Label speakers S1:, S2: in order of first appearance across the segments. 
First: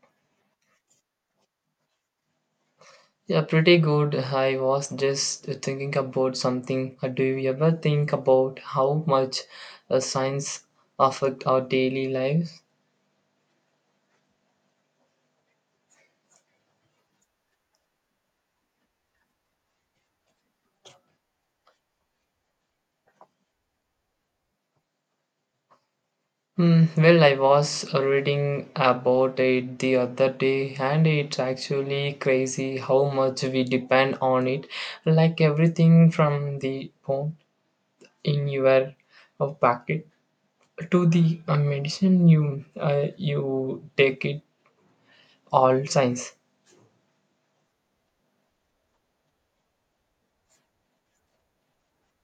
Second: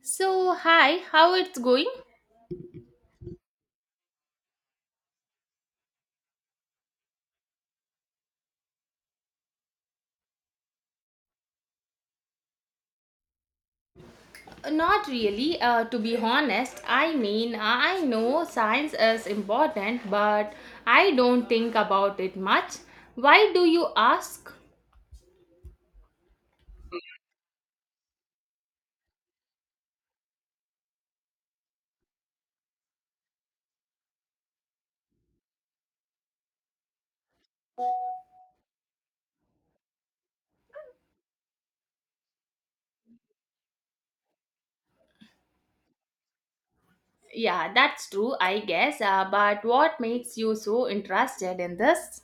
S1: So, hi, how it's going?
S2: Yeah, pretty good. I was just thinking about something. Do you ever think about how much science affect our daily lives?
S1: Not really, to be honest. I mean, I know science is important, but I don't think about it much. Why do you ask?
S2: Hmm. Well, I was reading about it the other day, and it's actually crazy how much we depend on it. Like everything from the phone in your pocket to the medicine you you take it all science.
S1: Yeah, that's true, I guess. But what makes you so interested in this?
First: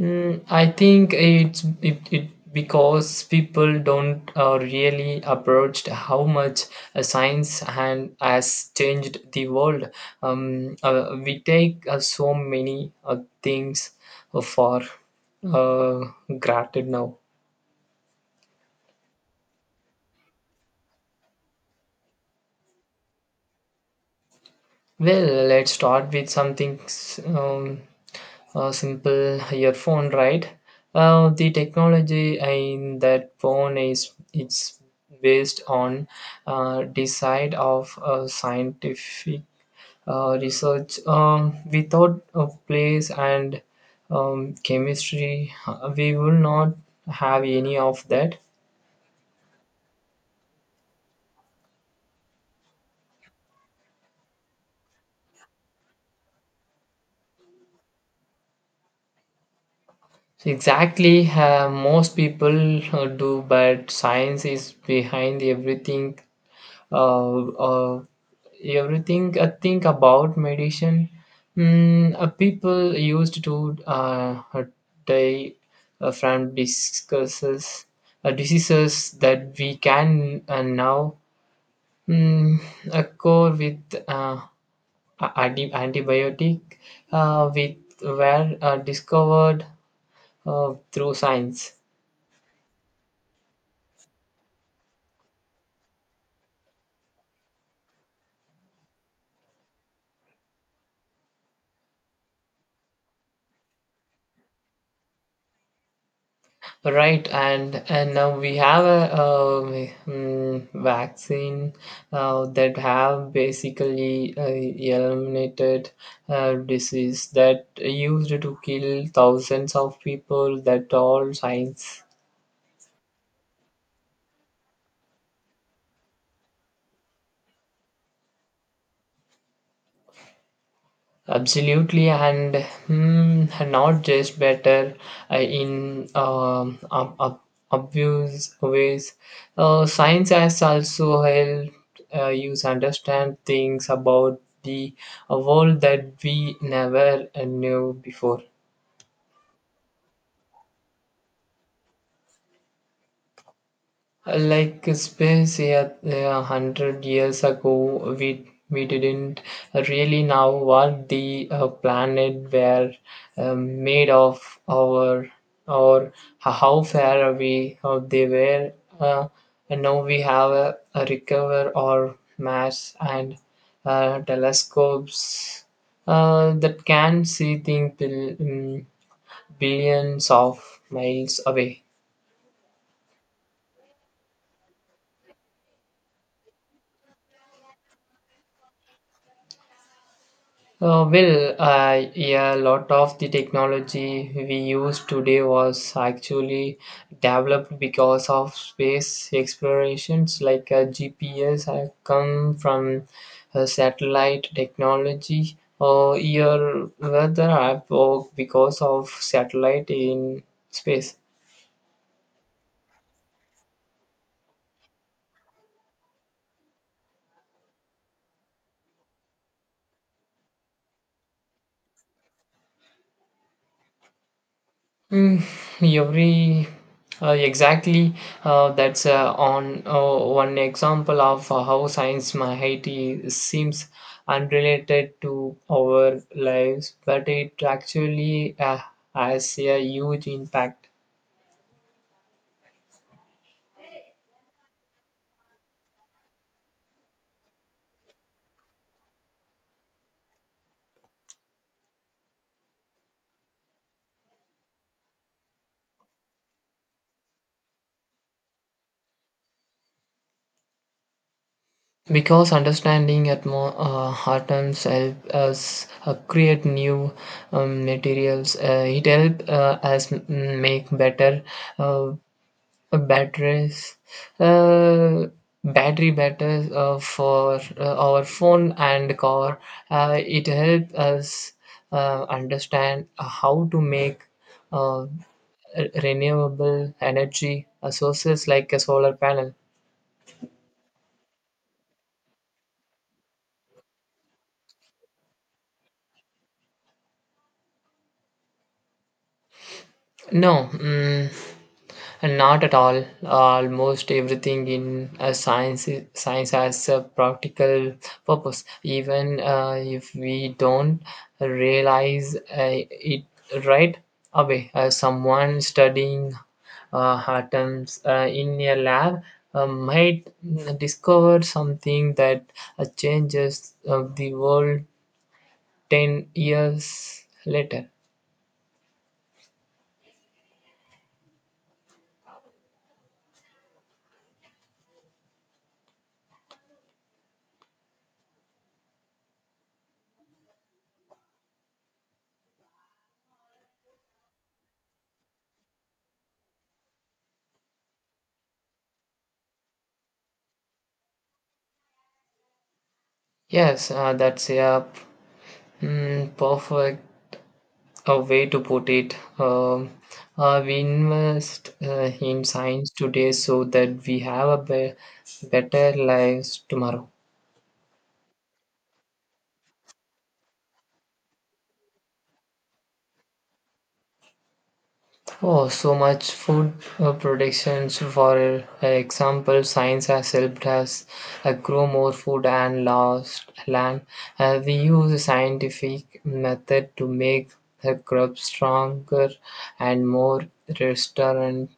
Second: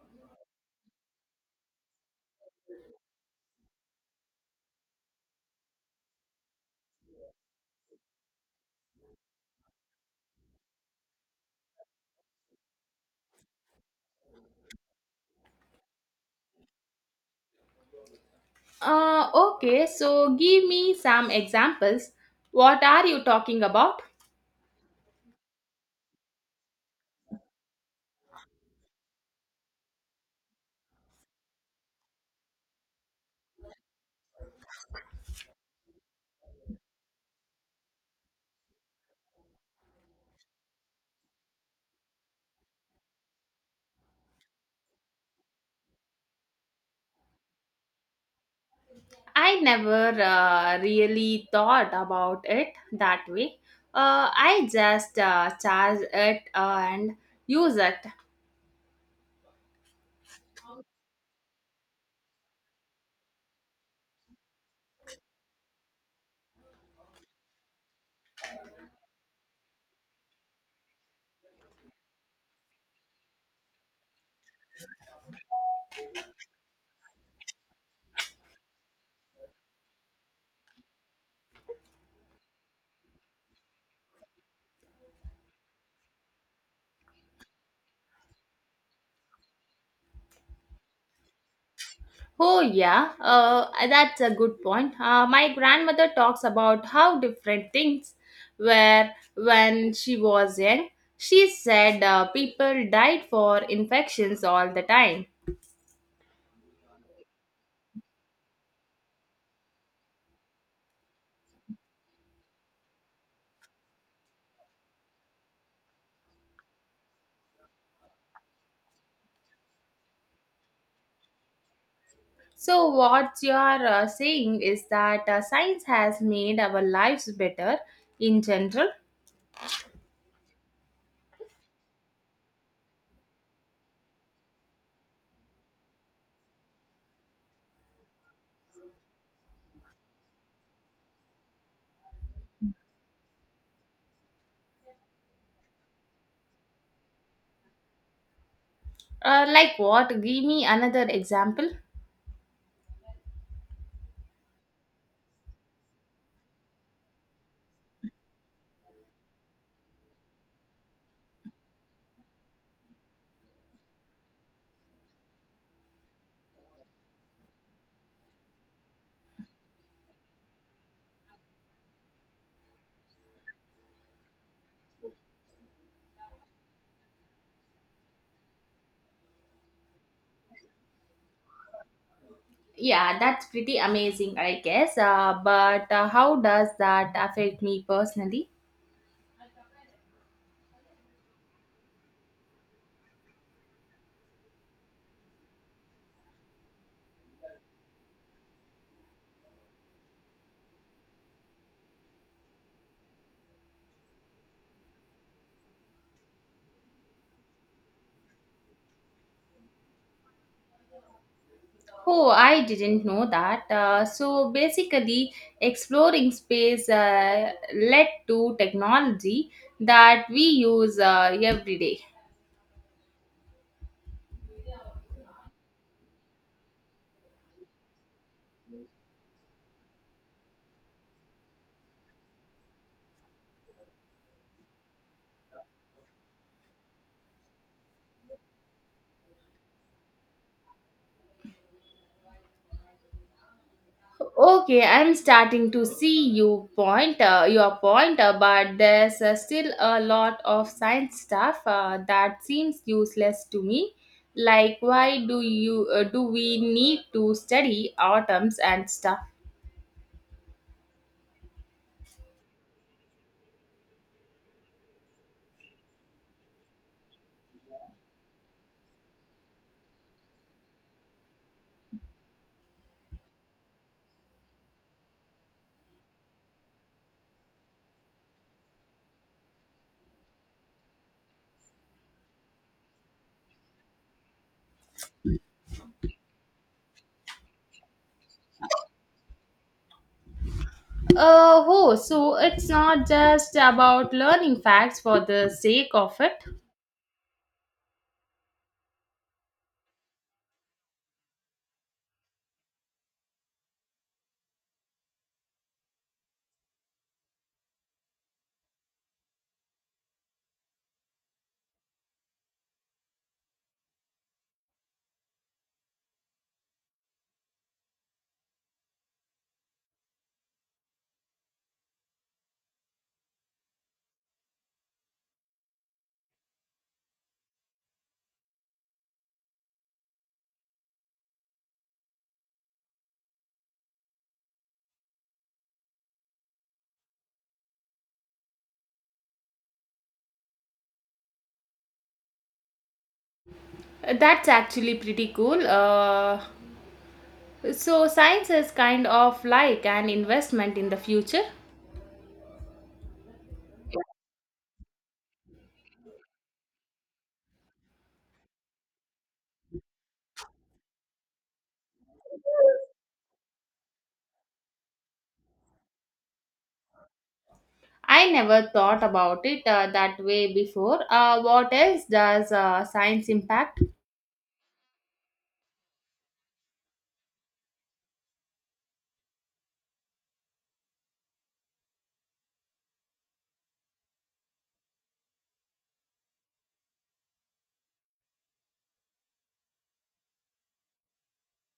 S2: I think it because people don't really approach how much science and has changed the world. We take so many things for uh, granted now.
S1: Okay, so give me some examples. What are you talking about?
S2: Well, let's start with something simple earphone, right? The technology in that phone is it's based on decide of scientific research. Without a place and chemistry, we will not have any of that.
S1: I never really thought about it that way. I just charge it and use it.
S2: Exactly, most people do, but science is behind everything uh, uh, everything I think about meditation. People used to die from discusses, diseases that we can now mm, cure with uh, antibiotic, with were discovered through science.
S1: Oh, yeah, that's a good point. My grandmother talks about how different things were when she was young. She said people died for infections all the time.
S2: Right, and now we have a vaccine that have basically eliminated disease that used to kill thousands of people. That all science.
S1: So, what you are saying is that science has made our lives better in general.
S2: Absolutely, and not just better in obvious ways. Science has also helped you understand things about the world that we never knew before.
S1: Like what? Give me another example.
S2: Like space, yeah, yeah, a hundred years ago, we didn't really know what the planet were made of, or or how far away they were. Uh, and now we have a recover or mass and telescopes that can see things billions of miles away.
S1: Yeah, that's pretty amazing, I guess. But how does that affect me personally?
S2: Well, yeah, a lot of the technology we use today was actually developed because of space explorations, like GPS have come from satellite technology, or your weather app work because of satellite in space.
S1: Oh, I didn't know that. So basically, exploring space led to technology that we use every day.
S2: Mm, every exactly, that's on one example of how science mighty seems unrelated to our lives, but it actually has a huge impact.
S1: Okay, I'm starting to see your point, but there's still a lot of science stuff that seems useless to me. Like, why do you do we need to study atoms and stuff?
S2: Because understanding atoms help us create new materials. It help us make better uh, batteries, uh, battery batteries for our phone and car. It helps us understand how to make uh, renewable energy sources like a solar panel.
S1: Oh, so it's not just about learning facts for the sake of it.
S2: No. Not at all. Almost everything in science has a practical purpose, even if we don't realize it right away. Someone studying atoms in a lab might discover something that changes the world 10 years later.
S1: That's actually pretty cool. So science is kind of like an investment in the future.
S2: Yes, that's a mm, perfect a way to put it. We invest in science today so that we have better lives tomorrow.
S1: I never thought about it that way before. What else does science impact?
S2: Oh, so much food productions. For example, science has helped us grow more food and lost land. We use a scientific method to make the crops stronger and more restorant,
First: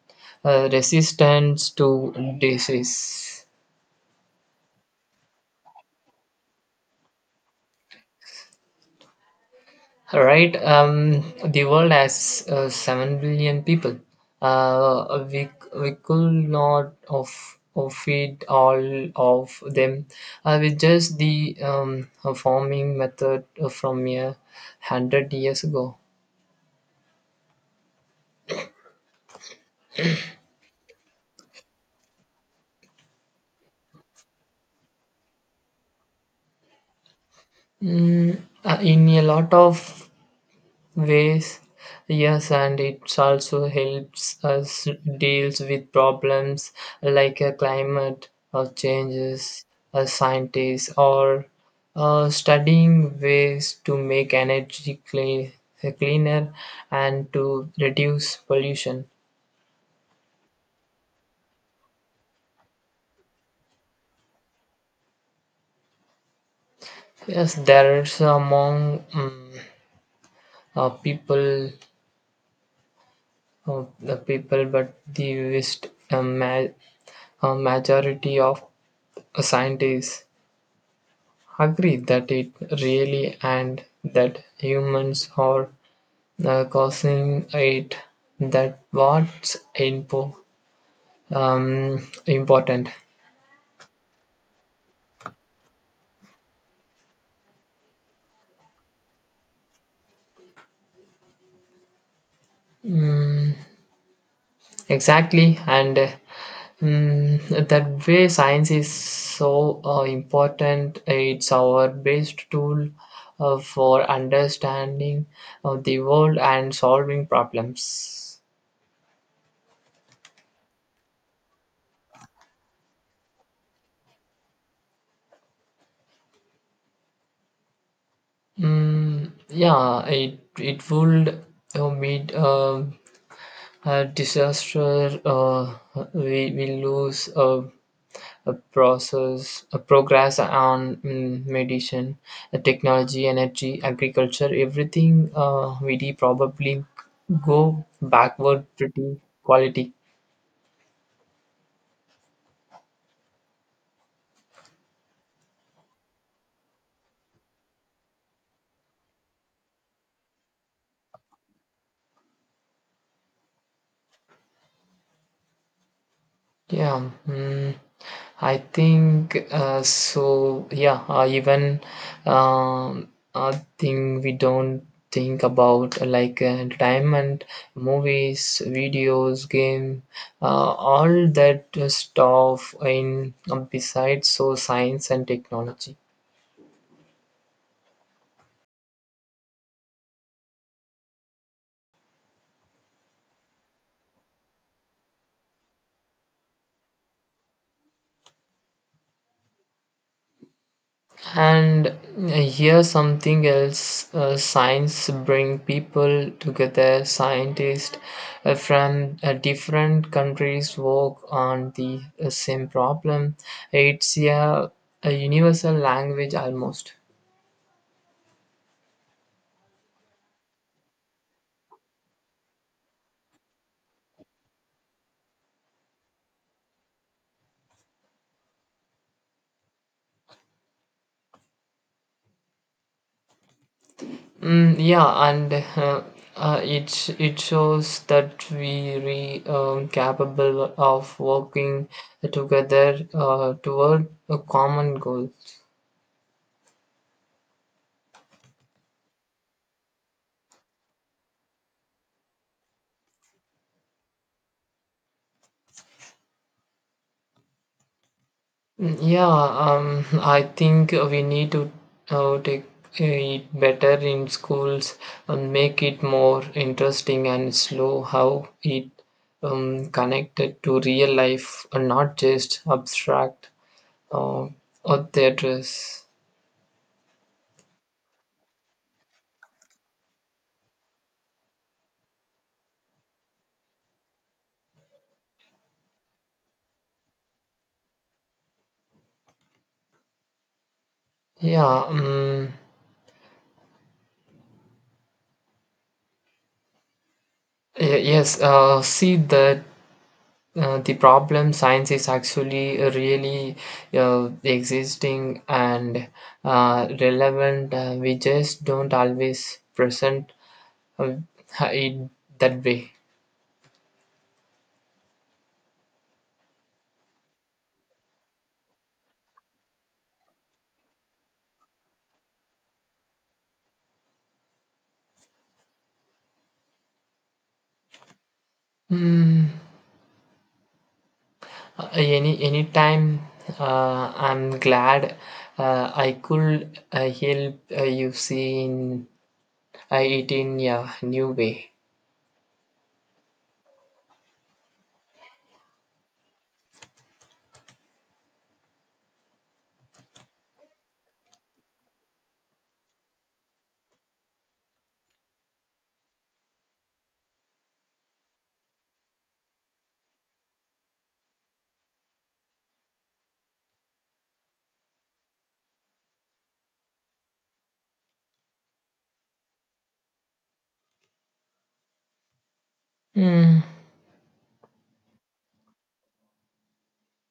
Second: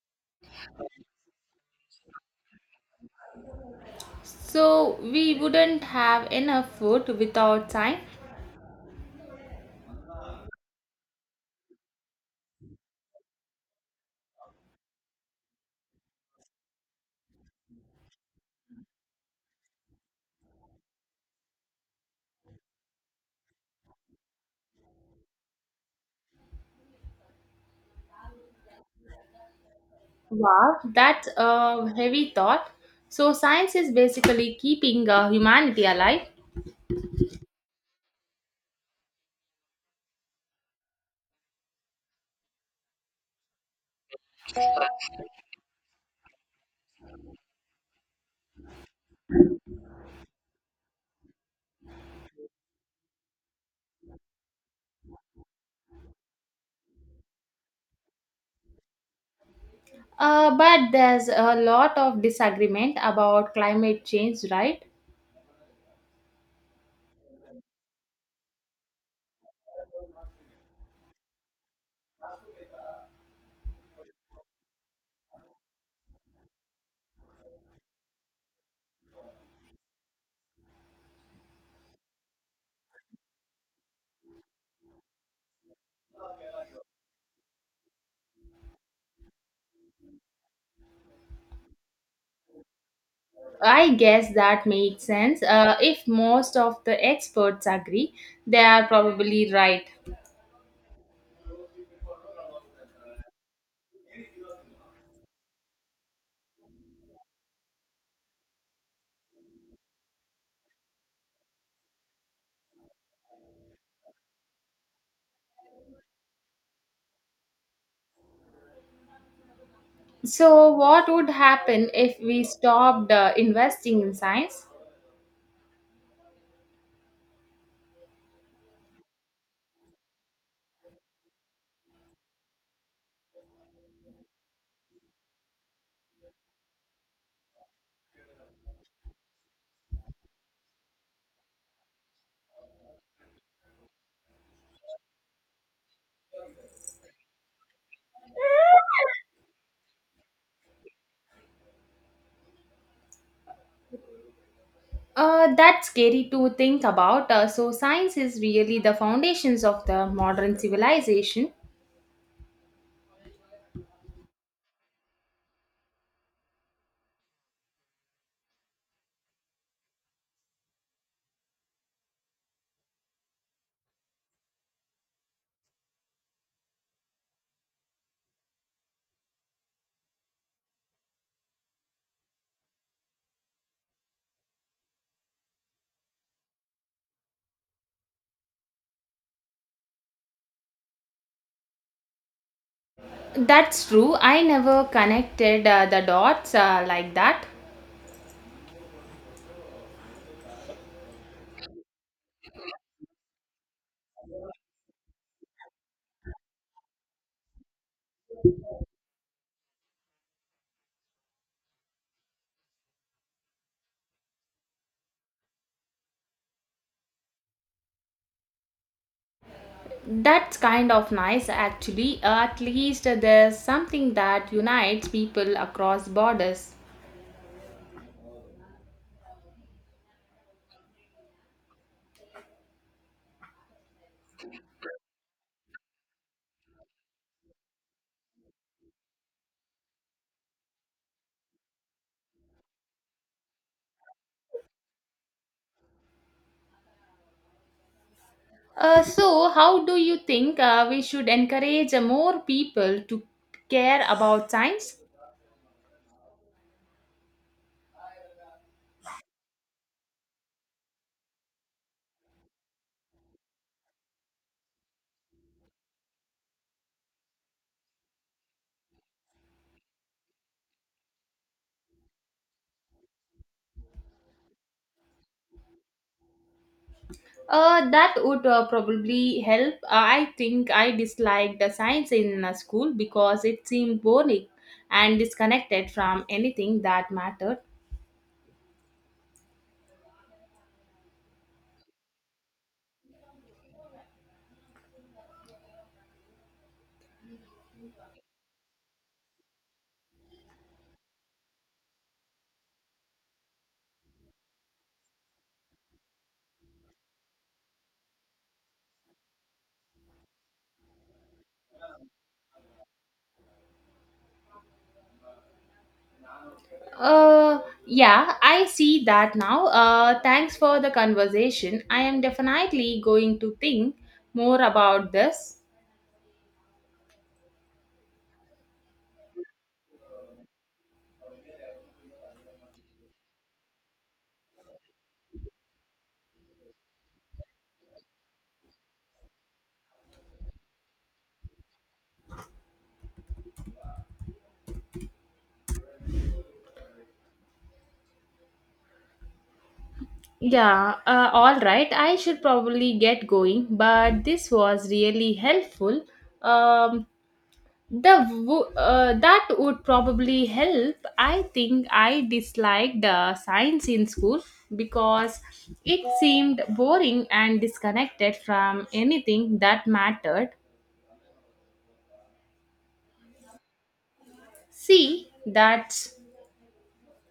S2: resistant to disease.
S1: So we wouldn't have enough food without science.
S2: All right, the world has 7 billion people. Uh, we we could not of feed all of them with just the farming method from 100 years ago.
S1: Wow, that's a heavy thought. So science is basically keeping humanity alive.
S2: In a lot of ways, yes, and it also helps us deals with problems like climate changes. Scientists or studying ways to make energy clean, cleaner and to reduce pollution.
S1: But there's a lot of disagreement about climate change, right?
S2: Yes, there is among people, the people, but the vast majority of scientists agree that it really, and that humans are causing it. That what's important.
S1: I guess that makes sense. If most of the experts agree, they are probably right.
S2: Exactly, and that way science is so important. It's our best tool for understanding the world and solving problems.
S1: So, what would happen if we stopped investing in science?
S2: Yeah, it it would meet a disaster. We lose a process a progress on medicine, technology, energy, agriculture, everything. We did probably go backward pretty quality.
S1: That's scary to think about. So, science is really the foundations of the modern civilization.
S2: Yeah, I think so. Yeah, even um, a thing we don't think about, like entertainment, movies, videos, game, all that stuff in besides so science and technology.
S1: That's true. I never connected the dots like that.
S2: And here's something else, science bring people together. Scientists from different countries work on the same problem. It's a universal language almost.
S1: That's kind of nice, actually. At least there's something that unites people across borders.
S2: Yeah, and it it shows that we re capable of working together toward a common goal.
S1: So, how do you think we should encourage more people to care about science?
S2: Yeah, I think we need to take it better in schools and make it more interesting and slow how it connected to real life and not just abstract uh, or theatres.
S1: That would probably help. I think I disliked the science in school because it seemed boring and disconnected from anything that mattered.
S2: Yeah, yes, see that. The problem science is actually really existing and relevant. We just don't always present uh, it that way.
S1: Uh, yeah, I see that now. Thanks for the conversation. I am definitely going to think more about this.
S2: Mm, any time, I'm glad I could help you see in, it in a new way.
S1: Yeah, all right. I should probably get going, but this was really helpful. Um, The that would probably help. I think I disliked science in school because it seemed boring and disconnected from anything that mattered.
S2: Mm,
S1: See, that's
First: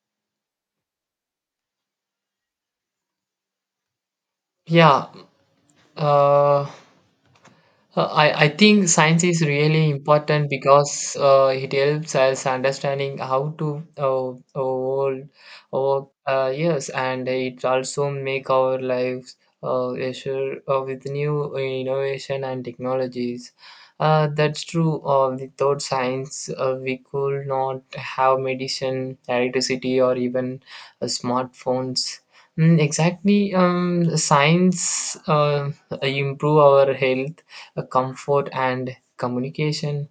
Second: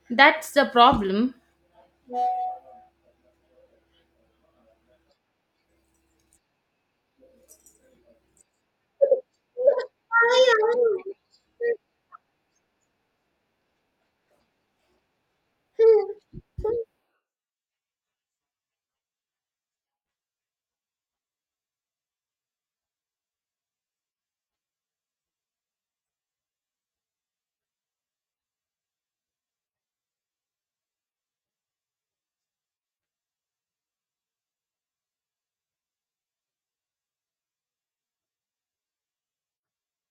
S1: that's the problem.
S2: yeah. Uh, I think science is really important because it helps us understanding how to all, all yes, and it also make our lives richer, with new innovation and technologies. That's true. Without science, we could not have medicine, electricity, or even smartphones. Mm, exactly. Science improve our health, comfort and communication.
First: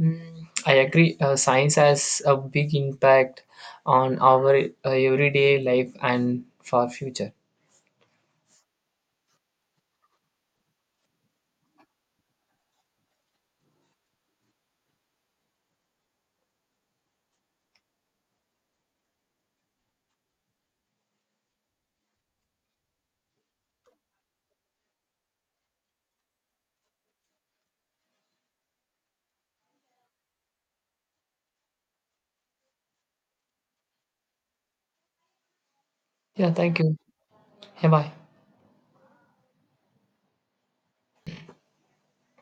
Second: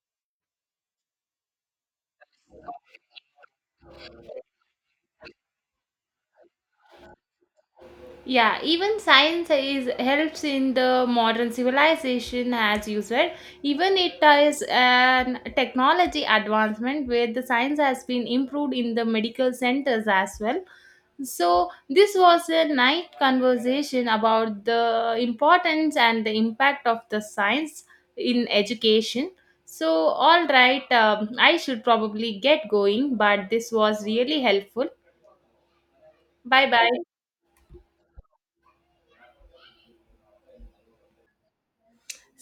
S2: I agree, science has a big impact on our everyday life and for future.
S1: Yeah, even science is helps in the modern civilization, as you said. Even it is an technology advancement where the science has been improved in the medical centers as well. So this was a nice conversation about the importance and the impact of the science in education. So all right, I should probably get going, but this was really helpful.
S2: Yeah,
S1: Bye
S2: thank
S1: bye.
S2: you. Yeah, bye.